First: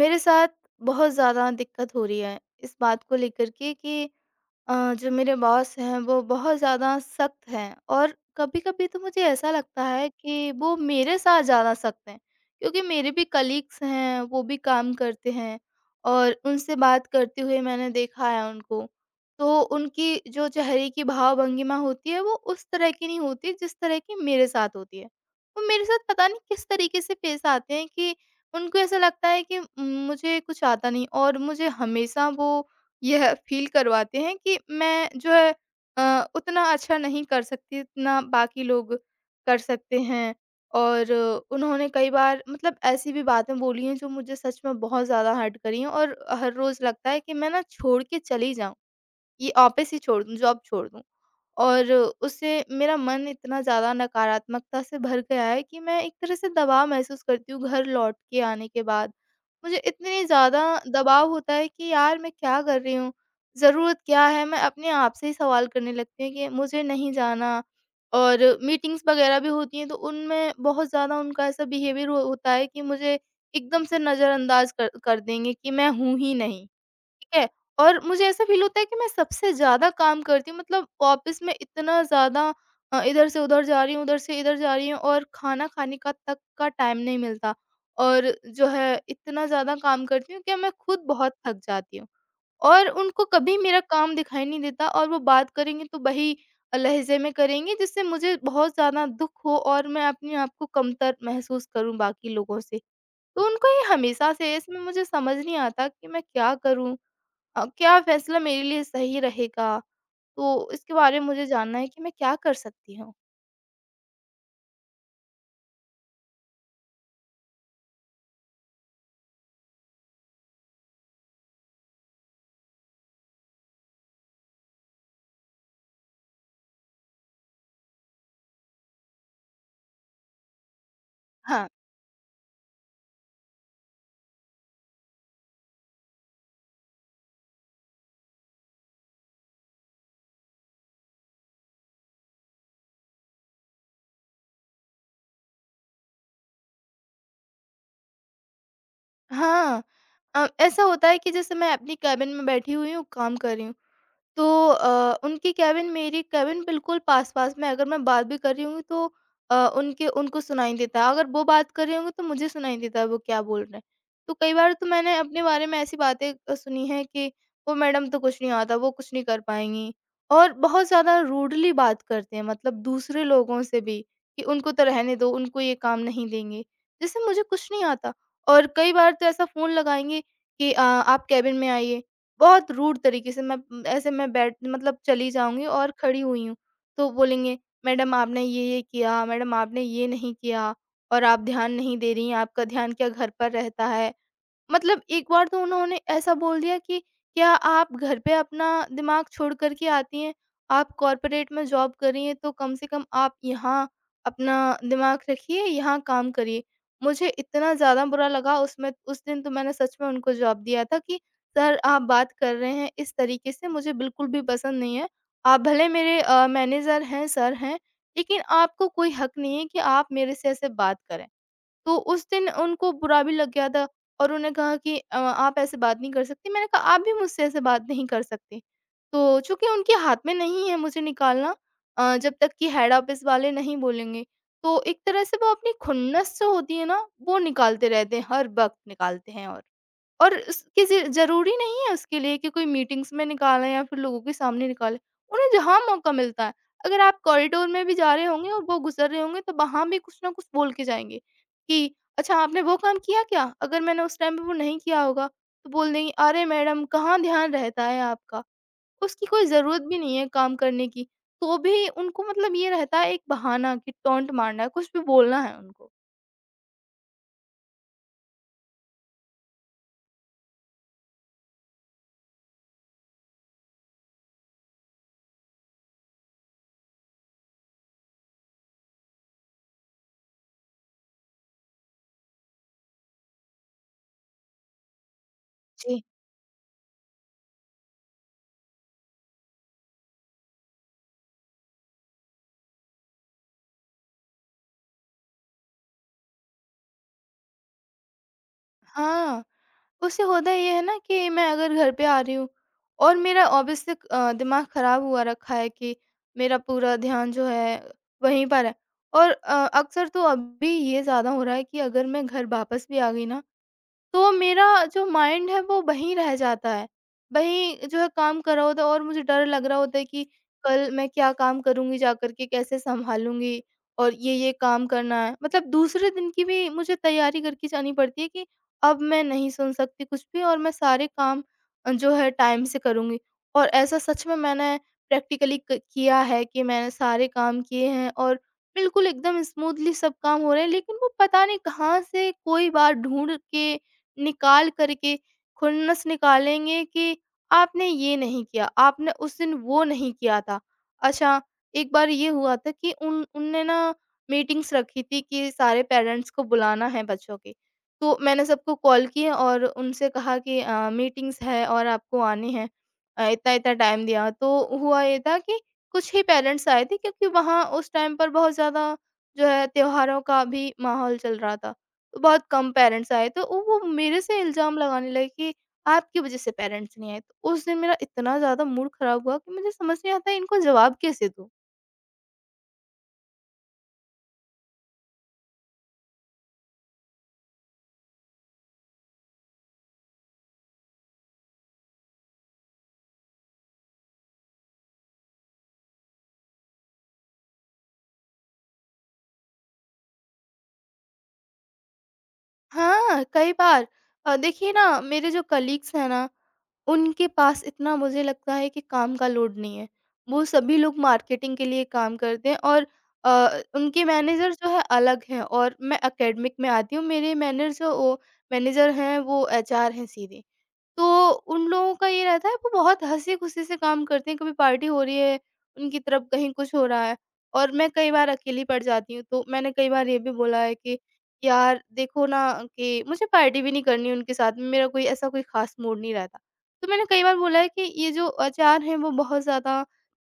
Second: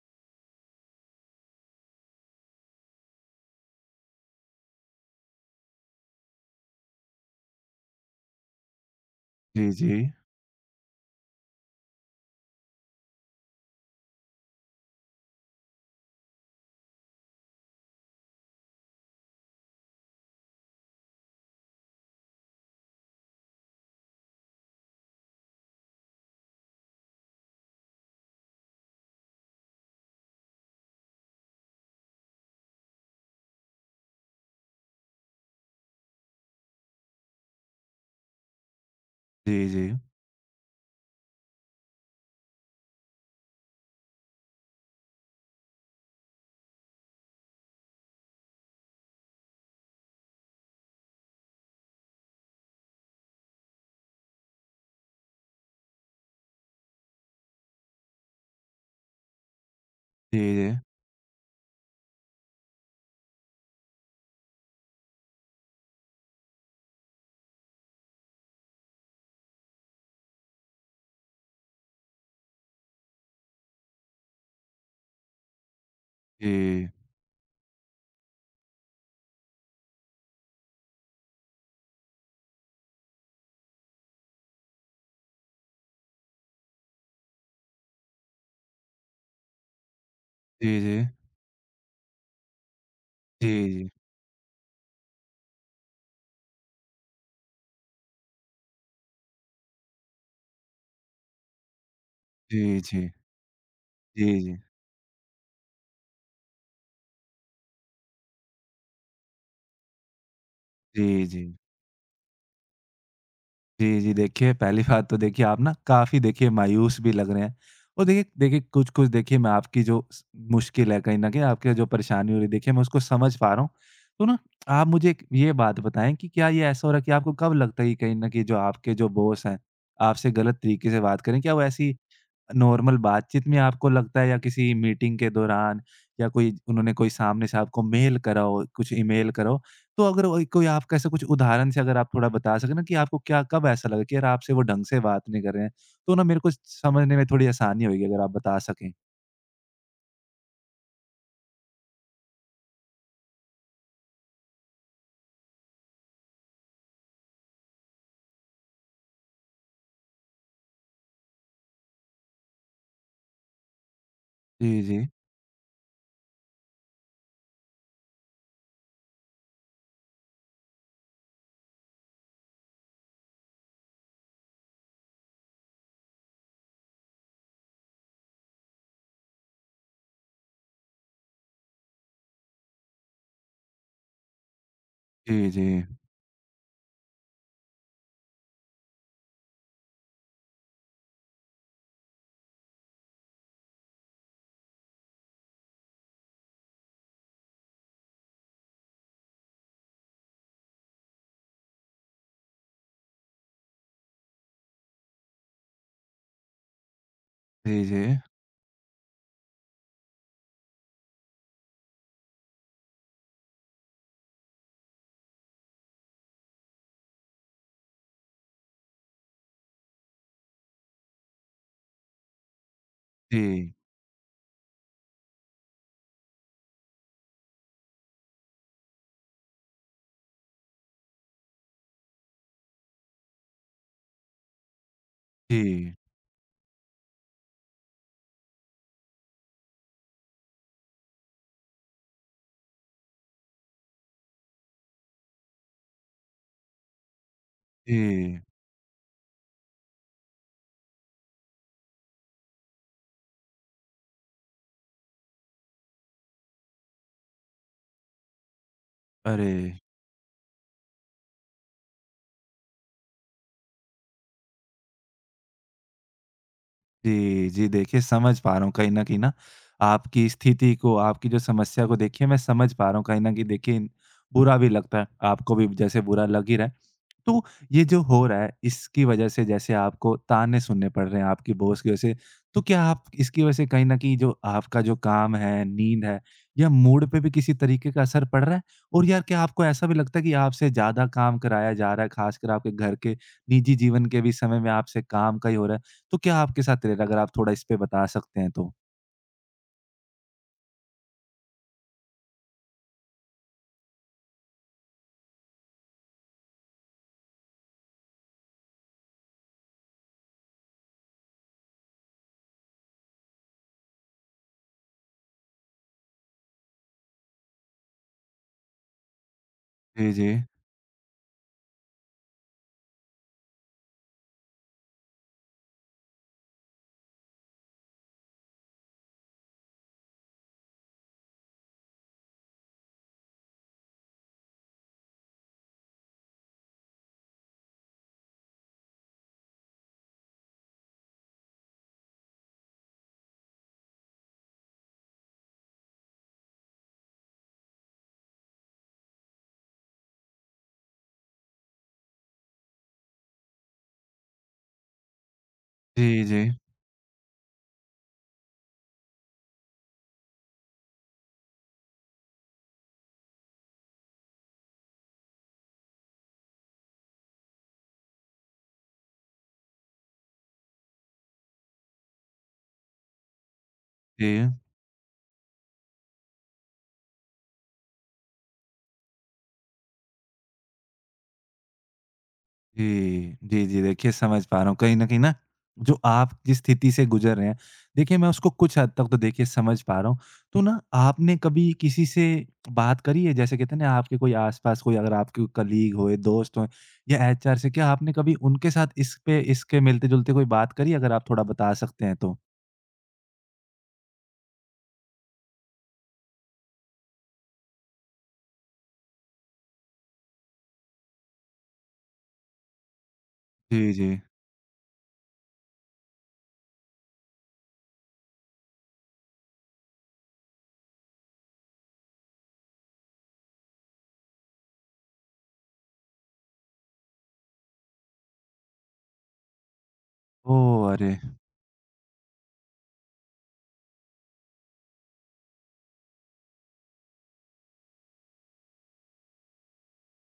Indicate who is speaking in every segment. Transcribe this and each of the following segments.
Speaker 1: मेरे साथ बहुत ज़्यादा दिक्कत हो रही है इस बात को लेकर के कि जो मेरे बॉस हैं वो बहुत ज़्यादा सख्त हैं और कभी-कभी तो मुझे ऐसा
Speaker 2: जी,
Speaker 1: लगता
Speaker 2: जी।
Speaker 1: है कि वो मेरे साथ ज़्यादा सख्त हैं, क्योंकि मेरे भी कलीग्स हैं, वो भी काम करते हैं और उनसे बात करते हुए मैंने देखा है उनको। तो उनकी जो चेहरे की भाव-भंगिमा होती है वो उस तरह की नहीं होती जिस तरह की मेरे साथ होती है। वो मेरे साथ पता नहीं किस तरीके से पेश आते हैं कि उनको ऐसा लगता है कि मुझे कुछ आता नहीं, और मुझे हमेशा वो यह फ़ील करवाते हैं कि मैं जो है उतना अच्छा नहीं कर सकती जितना बाकी लोग
Speaker 2: जी,
Speaker 1: कर
Speaker 2: जी।
Speaker 1: सकते हैं। और उन्होंने कई बार मतलब ऐसी भी बातें बोली हैं जो मुझे सच में बहुत ज़्यादा हर्ट करी हैं, और हर रोज़ लगता है कि मैं ना छोड़ के चली जाऊँ। ये ऑफिस ही छोड़ दूँ, जॉब छोड़ दूँ। और उससे मेरा मन इतना ज़्यादा नकारात्मकता से भर गया है कि मैं एक तरह से दबाव महसूस करती हूँ घर लौट के आने के बाद। मुझे इतनी
Speaker 2: जी,
Speaker 1: ज़्यादा
Speaker 2: जी।
Speaker 1: दबाव होता है कि यार मैं क्या कर रही हूँ? ज़रूरत क्या है? मैं अपने आप से ही सवाल करने लगती हूँ कि मुझे नहीं जाना। और मीटिंग्स वगैरह भी होती हैं तो उनमें बहुत ज़्यादा उनका ऐसा बिहेवियर हो होता है कि मुझे एकदम से नज़रअंदाज कर कर देंगे कि मैं हूँ ही नहीं। ठीक है? और मुझे ऐसा फ़ील होता है कि मैं सबसे ज़्यादा काम करती हूँ, मतलब ऑफ़िस में इतना ज़्यादा इधर से उधर जा रही हूँ, उधर से इधर जा रही हूँ और खाना खाने का तक का टाइम नहीं मिलता। और जो है इतना ज़्यादा काम करती हूँ कि मैं
Speaker 2: जी,
Speaker 1: खुद
Speaker 2: जी।
Speaker 1: बहुत थक जाती हूँ, और उनको
Speaker 2: जी,
Speaker 1: कभी मेरा
Speaker 2: जी।
Speaker 1: काम दिखाई नहीं देता और वो बात करेंगे तो वही लहज़े में करेंगे जिससे मुझे बहुत ज़्यादा दुःख हो और मैं अपने आप को कमतर महसूस करूँ बाकी लोगों से।
Speaker 2: जी, जी।
Speaker 1: तो उनको ये
Speaker 2: जी,
Speaker 1: हमेशा से
Speaker 2: जी।
Speaker 1: है, इसमें मुझे समझ नहीं आता कि मैं क्या करूँ? क्या फ़ैसला मेरे लिए सही रहेगा? तो इसके बारे
Speaker 2: जी,
Speaker 1: में
Speaker 2: जी।
Speaker 1: मुझे जानना है कि मैं क्या कर सकती हूँ?
Speaker 2: जी, जी। देखिए, पहली बात तो देखिए आप ना काफ़ी देखिए मायूस भी लग रहे हैं और देखिए देखिए कुछ-कुछ देखिए मैं आपकी जो स मुश्किल है कहीं न कहीं आपकी जो परेशानी हो रही है देखिए मैं उसको समझ पा रहा हूँ। तो ना आप मुझे एक ये बात बताएँ कि क्या ये ऐसा हो रहा है कि आपको कब लगता है कि कहीं न कहीं जो आपके जो बॉस हैं, आपसे गलत तरीके से बात करें? क्या वो
Speaker 1: हाँ।
Speaker 2: ऐसी नॉर्मल बातचीत में आपको लगता है या किसी मीटिंग के दौरान या कोई उन्होंने कोई सामने से आपको मेल करा हो, कुछ ईमेल करा हो, तो अगर वही कोई आपका ऐसा कुछ उदाहरण से अगर आप थोड़ा बता सकें ना कि आपको क्या कब ऐसा लगा कि यार आपसे वो ढंग से बात नहीं कर रहे हैं, तो ना मेरे को समझने में थोड़ी आसानी होएगी अगर आप बता सकें?
Speaker 1: हाँ, ऐसा होता है कि जैसे मैं अपनी केबिन में बैठी हुई हूँ, काम कर रही हूँ। तो उनकी केबिन मेरी केबिन बिल्कुल पास-पास में है। अगर मैं बात भी कर रही होंगी तो अ, उनके उनको सुनाई देता है। अगर वो बात कर रहे होंगे तो मुझे सुनाई देता है वो क्या बोल रहे हैं। तो कई बार
Speaker 2: जी,
Speaker 1: तो
Speaker 2: जी।
Speaker 1: मैंने अपने बारे में ऐसी बातें सुनी हैं कि वो मैडम तो कुछ नहीं आता, वो कुछ नहीं कर पाएँगी। और बहुत ज़्यादा रूडली बात करते हैं, मतलब दूसरे लोगों से भी कि उनको तो रहने दो, उनको ये काम नहीं देंगे। जैसे मुझे कुछ नहीं आता। और कई बार तो ऐसा फ़ोन लगाएँगे कि आप केबिन में आइए। बहुत रूड तरीके से मैं, ऐसे मैं बैठ मतलब चली
Speaker 2: जी,
Speaker 1: जाऊँगी
Speaker 2: जी।
Speaker 1: और खड़ी हुई हूँ, तो बोलेंगे, "मैडम आपने ये-ये किया, मैडम आपने ये नहीं किया और आप ध्यान नहीं दे रही हैं, आपका ध्यान क्या घर पर रहता है?" मतलब एक बार तो उन्होंने ऐसा बोल दिया कि क्या आप घर पे अपना दिमाग छोड़ कर के आती हैं? आप कॉर्पोरेट में जॉब कर रही हैं तो कम से कम आप यहाँ अपना दिमाग रखिए, यहाँ काम करिए। मुझे इतना
Speaker 2: जी, जी।
Speaker 1: ज़्यादा बुरा लगा उसमें उस दिन तो मैंने सच में उनको जवाब दिया था कि सर, आप बात कर रहे हैं इस तरीके से मुझे बिल्कुल भी पसंद नहीं है। आप भले मेरे मैनेजर हैं, सर हैं, लेकिन आपको कोई हक नहीं है कि आप मेरे से ऐसे बात करें। तो उस दिन उनको बुरा भी लग गया
Speaker 2: जी।
Speaker 1: था, और उन्होंने कहा कि आप ऐसे बात नहीं कर सकती। मैंने कहा आप भी मुझसे ऐसे बात नहीं कर सकते। तो चूँकि उनके हाथ में नहीं है मुझे निकालना, जब तक कि हेड ऑफ़िस वाले नहीं बोलेंगे। तो एक तरह से वो अपनी
Speaker 2: जी।
Speaker 1: खुन्नस जो होती है ना, वो निकालते रहते हैं, हर वक़्त निकालते हैं। और उस किसी ज़रूरी नहीं है उसके लिए कि कोई मीटिंग्स में निकालें या फिर लोगों के सामने निकालें। उन्हें जहाँ मौका मिलता है, अगर आप कॉरिडोर में भी जा रहे
Speaker 2: जी।
Speaker 1: होंगे और वो गुज़र रहे होंगे, तो वहाँ भी कुछ ना कुछ बोल के जाएँगे कि, "अच्छा, आपने वो काम किया क्या?" अगर मैंने उस टाइम पे वो नहीं किया होगा, तो बोल देंगी, "अरे मैडम, कहाँ ध्यान रहता है आपका?" उसकी कोई
Speaker 2: अरे!
Speaker 1: ज़रूरत भी नहीं है काम करने की, तो भी उनको मतलब ये रहता है एक बहाना कि टॉन्ट मारना है, कुछ भी बोलना है उनको।
Speaker 2: जी, जी। देखिए समझ पा रहा हूँ कहीं न कहीं ना आपकी स्थिति को, आपकी जो समस्या को देखिए मैं समझ पा रहा हूँ। कहीं न कहीं देखिए बुरा भी लगता है, आपको भी जैसे बुरा लग ही रहा है। तो ये जो हो रहा है इसकी वजह से जैसे आपको ताने सुनने पड़ रहे हैं आपके बॉस की वजह से, तो क्या आप इसकी वजह से कहीं न कहीं जो आपका जो काम है,
Speaker 1: जी।
Speaker 2: नींद है या मूड पे भी किसी तरीके का असर पड़ रहा है? और यार क्या आपको ऐसा भी लगता है कि आपसे ज़्यादा काम कराया जा रहा है, ख़ासकर आपके घर के निजी जीवन के भी समय में आपसे काम का ही हो रहा है? तो क्या आपके साथ रह रहा है? अगर आप थोड़ा इस पे बता सकते हैं तो?
Speaker 1: हाँ। उससे होता ये है ना कि मैं अगर घर पे आ रही हूँ और मेरा ऑब्वियस से दिमाग खराब हुआ रखा है कि मेरा पूरा ध्यान जो है वहीं पर है। और अक्सर तो अभी ये ज़्यादा हो रहा है कि अगर मैं घर वापस भी आ गई ना, तो मेरा जो माइंड है वो वहीं रह जाता है। वहीं जो है काम कर रहा होता है और मुझे डर लग रहा होता है
Speaker 2: जी,
Speaker 1: कि
Speaker 2: जी।
Speaker 1: कल मैं क्या काम करूँगी जा कर के, कैसे सँभालूँगी और ये-ये काम करना है। मतलब दूसरे दिन की भी मुझे तैयारी करके जानी पड़ती है कि अब मैं नहीं सुन सकती कुछ भी, और मैं सारे काम जो है टाइम से करूँगी। और ऐसा सच में मैंने प्रैक्टिकली क किया है कि मैंने सारे काम किए हैं, और बिल्कुल एकदम स्मूथली सब काम हो रहे हैं। लेकिन वो पता नहीं कहाँ से कोई बात ढूँढ़ के निकाल कर के खुन्नस निकालेंगे कि आपने ये नहीं किया, आपने उस दिन वो नहीं किया था। अच्छा, एक बार ये हुआ था कि उन उनने ना मीटिंग्स रखी थी कि सारे
Speaker 2: जी,
Speaker 1: पेरेंट्स
Speaker 2: जी।
Speaker 1: को बुलाना है बच्चों के। तो मैंने सबको कॉल किए और उनसे कहा कि मीटिंग्स है और आपको आने हैं, इतना-इतना टाइम दिया। तो हुआ ये था कि कुछ ही पेरेंट्स आए थे क्योंकि वहाँ उस टाइम पर बहुत ज़्यादा जो है त्योहारों का भी माहौल चल रहा था। बहुत कम पेरेंट्स आए, तो वो मेरे से
Speaker 2: जी।
Speaker 1: इल्ज़ाम लगाने लगे कि आपकी वज़ह से पेरेंट्स नहीं आए। तो उस दिन मेरा इतना ज़्यादा मूड ख़राब हुआ कि मुझे समझ नहीं आता इनको जवाब कैसे दूँ?
Speaker 2: जी, जी, जी। देखिए समझ पा रहा हूँ। कहीं न कहीं ना जो आप जिस स्थिति से गुज़र रहे हैं, देखिए मैं उसको कुछ हद तक तो देखिए समझ पा रहा हूँ। तो ना आपने कभी किसी से बात करी है? जैसे कहते हैं ना आपके कोई आस-पास कोई अगर आपके कलीग होए, दोस्त हों या एचआर से क्या आपने कभी उनके साथ इस पे इसके मिलते-जुलते कोई बात करी? अगर आप थोड़ा बता सकते हैं तो?
Speaker 1: हाँ, कई बार। देखिए ना, मेरे जो कलीग्स हैं ना, उनके पास इतना मुझे लगता है कि काम का लोड नहीं है। वो सभी लोग मार्केटिंग के लिए काम करते हैं और
Speaker 2: जी,
Speaker 1: उनके
Speaker 2: जी।
Speaker 1: मैनेजर जो है अलग हैं, और मैं एकेडमिक में आती हूँ। मेरे मैनेजर जो वो मैनेजर हैं वो एचआर हैं सीधे। तो उन लोगों का ये रहता है वो बहुत हँसी-खुशी से काम करते हैं, कभी पार्टी हो रही है, उनकी तरफ कहीं कुछ हो रहा है और मैं कई बार अकेली पड़ जाती हूँ। तो मैंने कई बार ये भी बोला है
Speaker 2: ओह!
Speaker 1: कि
Speaker 2: अरे!
Speaker 1: यार देखो ना कि मुझे पार्टी भी नहीं करनी उनके साथ में, मेरा कोई ऐसा कोई ख़ास मूड नहीं रहता। तो मैंने कई बार बोला है कि ये जो आचार हैं वो बहुत ज़्यादा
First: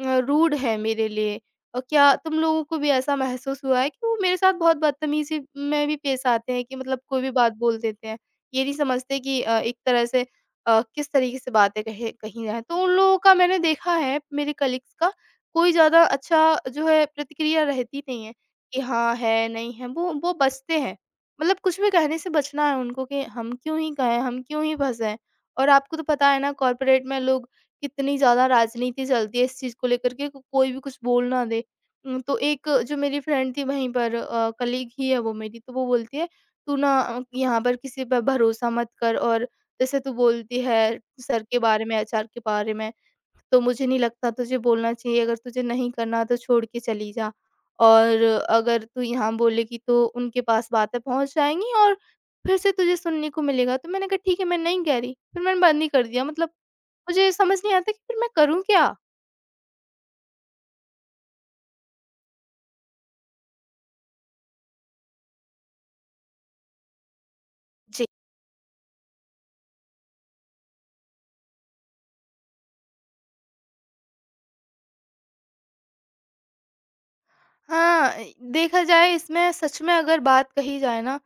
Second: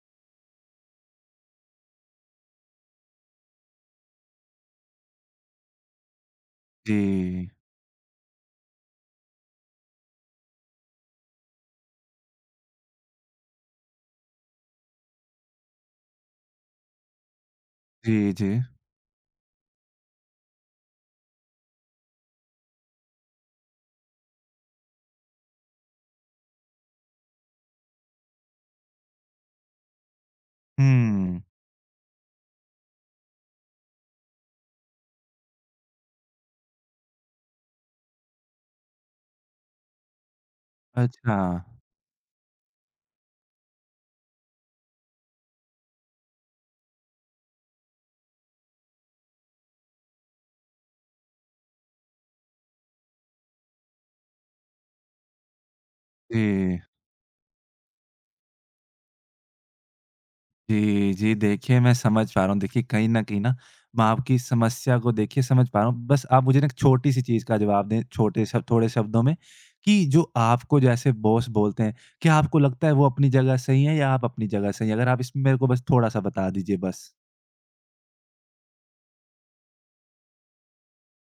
Speaker 1: रूड है मेरे लिए, और क्या तुम लोगों को भी ऐसा महसूस हुआ है कि वो मेरे साथ बहुत बदतमीज़ी में भी पेश आते हैं कि मतलब कोई भी
Speaker 2: जी।
Speaker 1: बात बोल देते हैं। ये नहीं समझते कि एक तरह से किस तरीके से बातें कहे कही जाएँ। तो उन लोगों का मैंने देखा है मेरे कलीग्स का, कोई ज़्यादा अच्छा जो है प्रतिक्रिया रहती नहीं है
Speaker 2: जी, जी।
Speaker 1: कि हाँ है, नहीं है, वो बचते हैं। मतलब कुछ भी कहने से बचना है उनको कि हम क्यों ही कहें, हम क्यों ही फँसें। और आपको तो पता है ना कॉर्पोरेट में लोग कितनी ज़्यादा राजनीति चलती है इस चीज़ को लेकर के, कोई भी कुछ बोल
Speaker 2: हुँ।
Speaker 1: ना दे। तो एक जो मेरी फ्रेंड थी वहीं पर कलीग ही है वो मेरी, तो वो बोलती है, तू ना यहाँ पर किसी पर भरोसा मत कर, और जैसे तू बोलती है
Speaker 2: अच्छा।
Speaker 1: सर के बारे में, एचआर के बारे में, तो मुझे नहीं लगता तुझे बोलना चाहिए। अगर तुझे नहीं करना तो छोड़ के चली जा। और अगर तू यहाँ बोलेगी तो उनके पास बातें पहुंच जाएंगी और फिर से तुझे सुनने को मिलेगा। तो मैंने कहा ठीक है मैं नहीं कह रही, फिर मैंने बंद ही कर दिया, मतलब
Speaker 2: जी।
Speaker 1: मुझे समझ नहीं आता कि फिर मैं करूँ क्या?
Speaker 2: जी, जी। देखिए, मैं समझ पा रहा हूँ। देखिए, कहीं न कहीं ना मैं आपकी समस्या को देखिए समझ पा रहा हूँ। बस आप मुझे ना एक छोटी-सी चीज़ का जवाब दें
Speaker 1: जी।
Speaker 2: छोटे शब्द थोड़े शब्दों में कि जो आपको जैसे बॉस बोलते हैं, क्या आपको लगता है वो अपनी जगह सही है या आप अपनी जगह सही हैं? अगर आप इसमें मेरे को बस थोड़ा-सा बता दीजिए बस।
Speaker 1: हाँ, देखा जाए इसमें, सच में अगर बात कही जाए ना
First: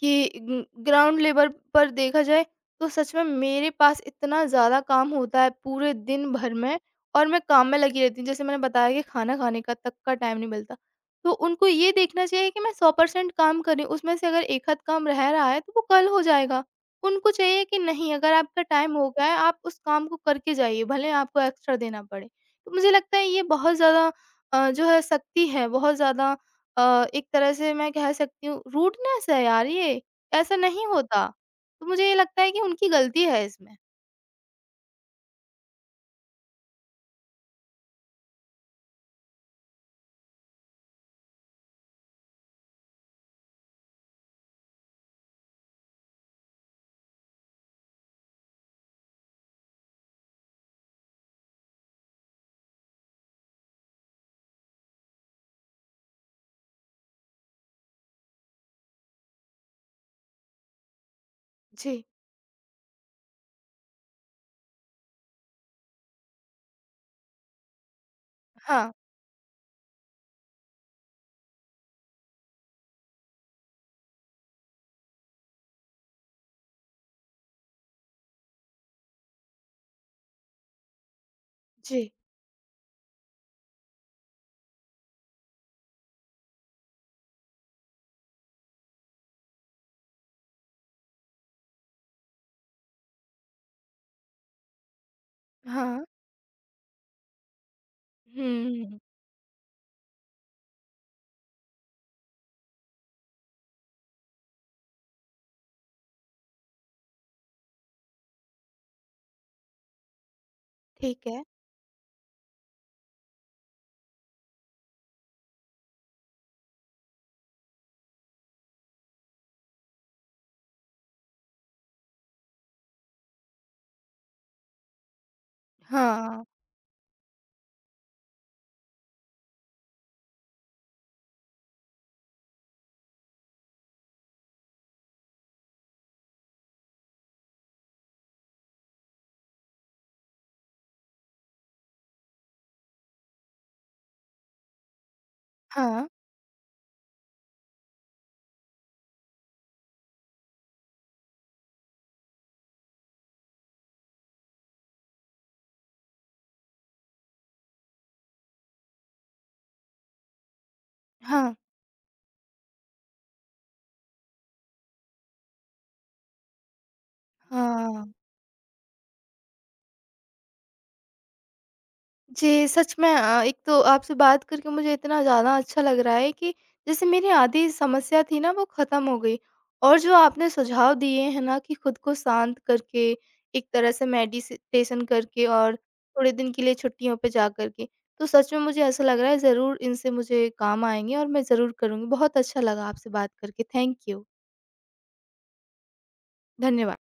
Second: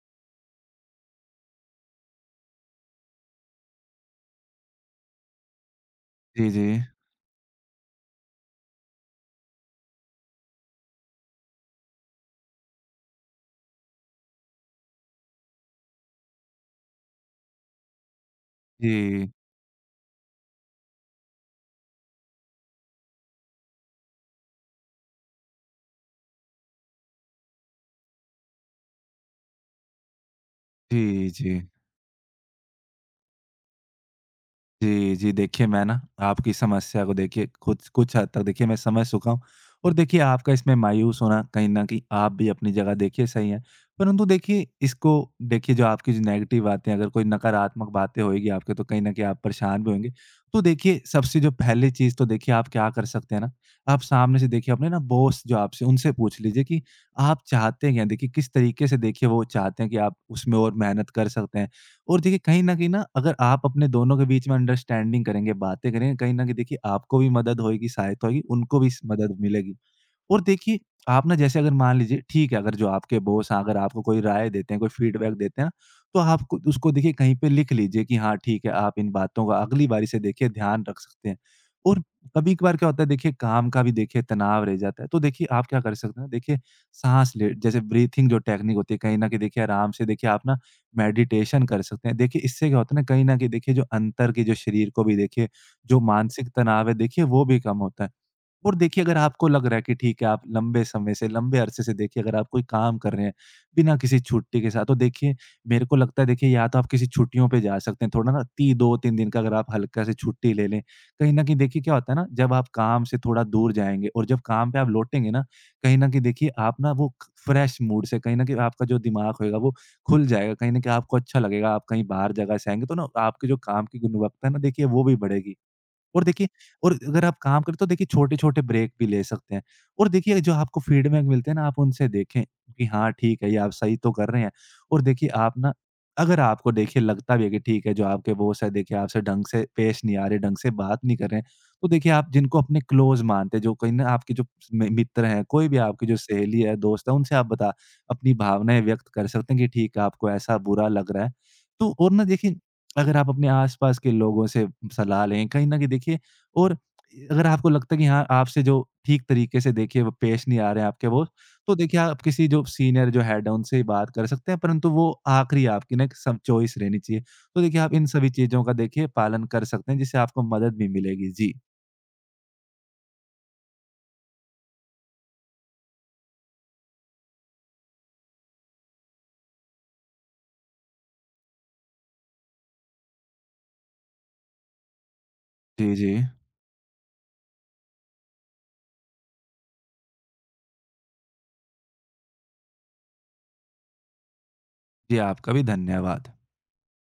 Speaker 1: कि ग ग्राउंड लेवल पर देखा जाए, तो सच में मेरे पास इतना ज़्यादा काम होता है पूरे दिन
Speaker 2: जी,
Speaker 1: भर
Speaker 2: जी।
Speaker 1: में, और मैं काम में लगी रहती हूँ। जैसे मैंने बताया कि खाना खाने का तक का टाइम नहीं मिलता। तो उनको ये देखना चाहिए कि मैं 100% काम कर रही हूँ, उसमें से अगर एक आध काम रह रहा है तो वो कल हो जाएगा। उनको चाहिए कि नहीं, अगर आपका टाइम हो गया
Speaker 2: जी।
Speaker 1: है आप उस काम को करके जाइए, भले आपको एक्स्ट्रा देना पड़े। तो मुझे लगता है ये बहुत ज़्यादा जो है सकती है बहुत ज़्यादा एक तरह से मैं कह सकती हूँ रूडनेस है यार ये, ऐसा नहीं होता।
Speaker 2: जी, जी।
Speaker 1: तो मुझे ये लगता है कि उनकी गलती है इसमें।
Speaker 2: जी, जी। देखिए, मैं ना आपकी समस्या को देखिए कुछ कुछ हद तक देखिए मैं समझ चुका हूँ और देखिए आपका इसमें मायूस होना कहीं न कहीं आप भी अपनी जगह देखिए सही है। परंतु देखिए इसको देखिए जो आपकी जो नेगेटिव बातें अगर कोई नकारात्मक बातें होएगी आपके तो कहीं न कहीं आप परेशान भी होंगे। तो देखिए सबसे जो पहली चीज़ तो देखिए आप क्या कर सकते हैं ना, आप सामने से देखिए अपने ना बॉस जो आपसे उनसे पूछ लीजिए कि आप चाहते क्या हैं? देखिए किस तरीके से देखिए वो चाहते हैं कि आप उसमें और मेहनत कर सकते हैं?
Speaker 1: जी।
Speaker 2: और देखिए कहीं न कहीं ना अगर आप अपने दोनों के बीच में अंडरस्टैंडिंग करेंगे, बातें करेंगे, कहीं न कहीं देखिए आपको भी मदद होएगी, सहायता होएगी, उनको
Speaker 1: हाँ।
Speaker 2: भी स मदद मिलेगी। और देखिए, आप ना जैसे अगर मान लीजिए ठीक है, अगर जो आपके बॉस हैं, अगर आपको कोई राय देते हैं, कोई फीडबैक देते हैं, तो आप कु उसको देखिए कहीं पे लिख लीजिए कि हाँ, ठीक है, आप इन बातों का अगली बारी से देखिए ध्यान रख सकते हैं। और
Speaker 1: जी।
Speaker 2: कभी-कभार क्या होता है देखिए काम का भी देखिए तनाव रह जाता है, तो देखिए आप क्या कर सकते हैं ना, देखिए साँस ले जैसे ब्रीथिंग जो टेक्निक होती है, कहीं न कहीं देखिए आराम से देखिए आप ना मेडिटेशन कर सकते हैं। देखिए इससे क्या होता है ना, कहीं न कहीं देखिए जो अंतर के जो शरीर को भी देखिए, जो
Speaker 1: हाँ।
Speaker 2: मानसिक तनाव है देखिए वो भी कम होता है।
Speaker 1: हुँ, हुँ,
Speaker 2: और
Speaker 1: हुँ।
Speaker 2: देखिए अगर आपको लग रहा है कि ठीक है आप लंबे समय से, लंबे अरसे से देखिए अगर आप कोई काम कर रहे हैं, बिना किसी छुट्टी के साथ तो देखिए मेरे को लगता है देखिए या तो आप किसी छुट्टियों पे जा सकते हैं, थोड़ा ना ती 2-3 दिन का अगर आप हल्का से छुट्टी ले लें।
Speaker 1: ठीक
Speaker 2: कहीं
Speaker 1: है।
Speaker 2: न कहीं देखिए क्या होता है ना जब आप काम से थोड़ा दूर जाएँगे और जब काम पे आप लौटेंगे ना, कहीं न कहीं देखिए आप ना वो क फ्रेश मूड से कहीं न कहीं आपका जो दिमाग होएगा वो खुल जाएगा, कहीं न कहीं आपको अच्छा लगेगा, आप कहीं बाहर जगह से आएँगे तो ना आपके जो काम की गुणवत्ता है ना देखिए वो भी बढ़ेगी। और
Speaker 1: हाँ,
Speaker 2: देखिए और अगर आप काम करें तो देखिए छोटे-छोटे ब्रेक भी ले सकते हैं। और देखिए जो आपको फीडबैक मिलते हैं ना आप उनसे देखें कि हाँ, ठीक है, ये आप सही तो कर रहे हैं। और देखिए आप ना अगर आपको देखिए लगता भी है कि ठीक है, जो आपके बॉस है देखिए आपसे ढंग से पेश नहीं आ रहे, ढंग से बात नहीं कर रहे हैं, तो देखिए आप जिनको अपने क्लोज़ मानते हैं, जो कहीं ना आपके जो मि मित्र हैं, कोई भी
Speaker 1: हाँ,
Speaker 2: आपकी जो सहेली है, दोस्त है, उनसे आप बता अपनी भावनाएँ व्यक्त कर सकते हैं कि ठीक है, आपको ऐसा बुरा लग रहा है। तो और ना देखिए अगर आप अपने आस-पास के लोगों से सलाह लें, कहीं न कहीं देखिए और अगर आपको लगता है कि हाँ, आपसे जो ठीक तरीके से देखिए वो पेश नहीं आ रहे हैं आपके वो,
Speaker 1: हाँ,
Speaker 2: तो देखिए आप किसी जो सीनियर जो हेड है उनसे ही बात कर सकते हैं, परंतु वो आखिरी आपकी ना एक सब चॉइस रहनी चाहिए। तो देखिए आप
Speaker 1: हाँ।
Speaker 2: इन सभी चीज़ों का देखिए पालन कर सकते हैं, जिससे आपको मदद भी मिलेगी। जी।
Speaker 1: जी, सच में एक तो आपसे बात करके मुझे इतना ज़्यादा अच्छा लग रहा है कि जैसे मेरी आधी समस्या थी ना वो ख़त्म हो गई। और जो आपने सुझाव दिए हैं ना कि खुद को शांत करके, एक तरह से मेडिसिटेशन करके और
Speaker 2: जी, जी।
Speaker 1: थोड़े दिन के लिए छुट्टियों पे जा कर के, तो सच में मुझे ऐसा लग रहा है ज़रूर इनसे मुझे काम आएँगे और मैं ज़रूर करूँगी। बहुत अच्छा लगा आपसे बात करके, थैंक यू।
Speaker 2: जी, आपका भी धन्यवाद।
Speaker 1: धन्यवाद।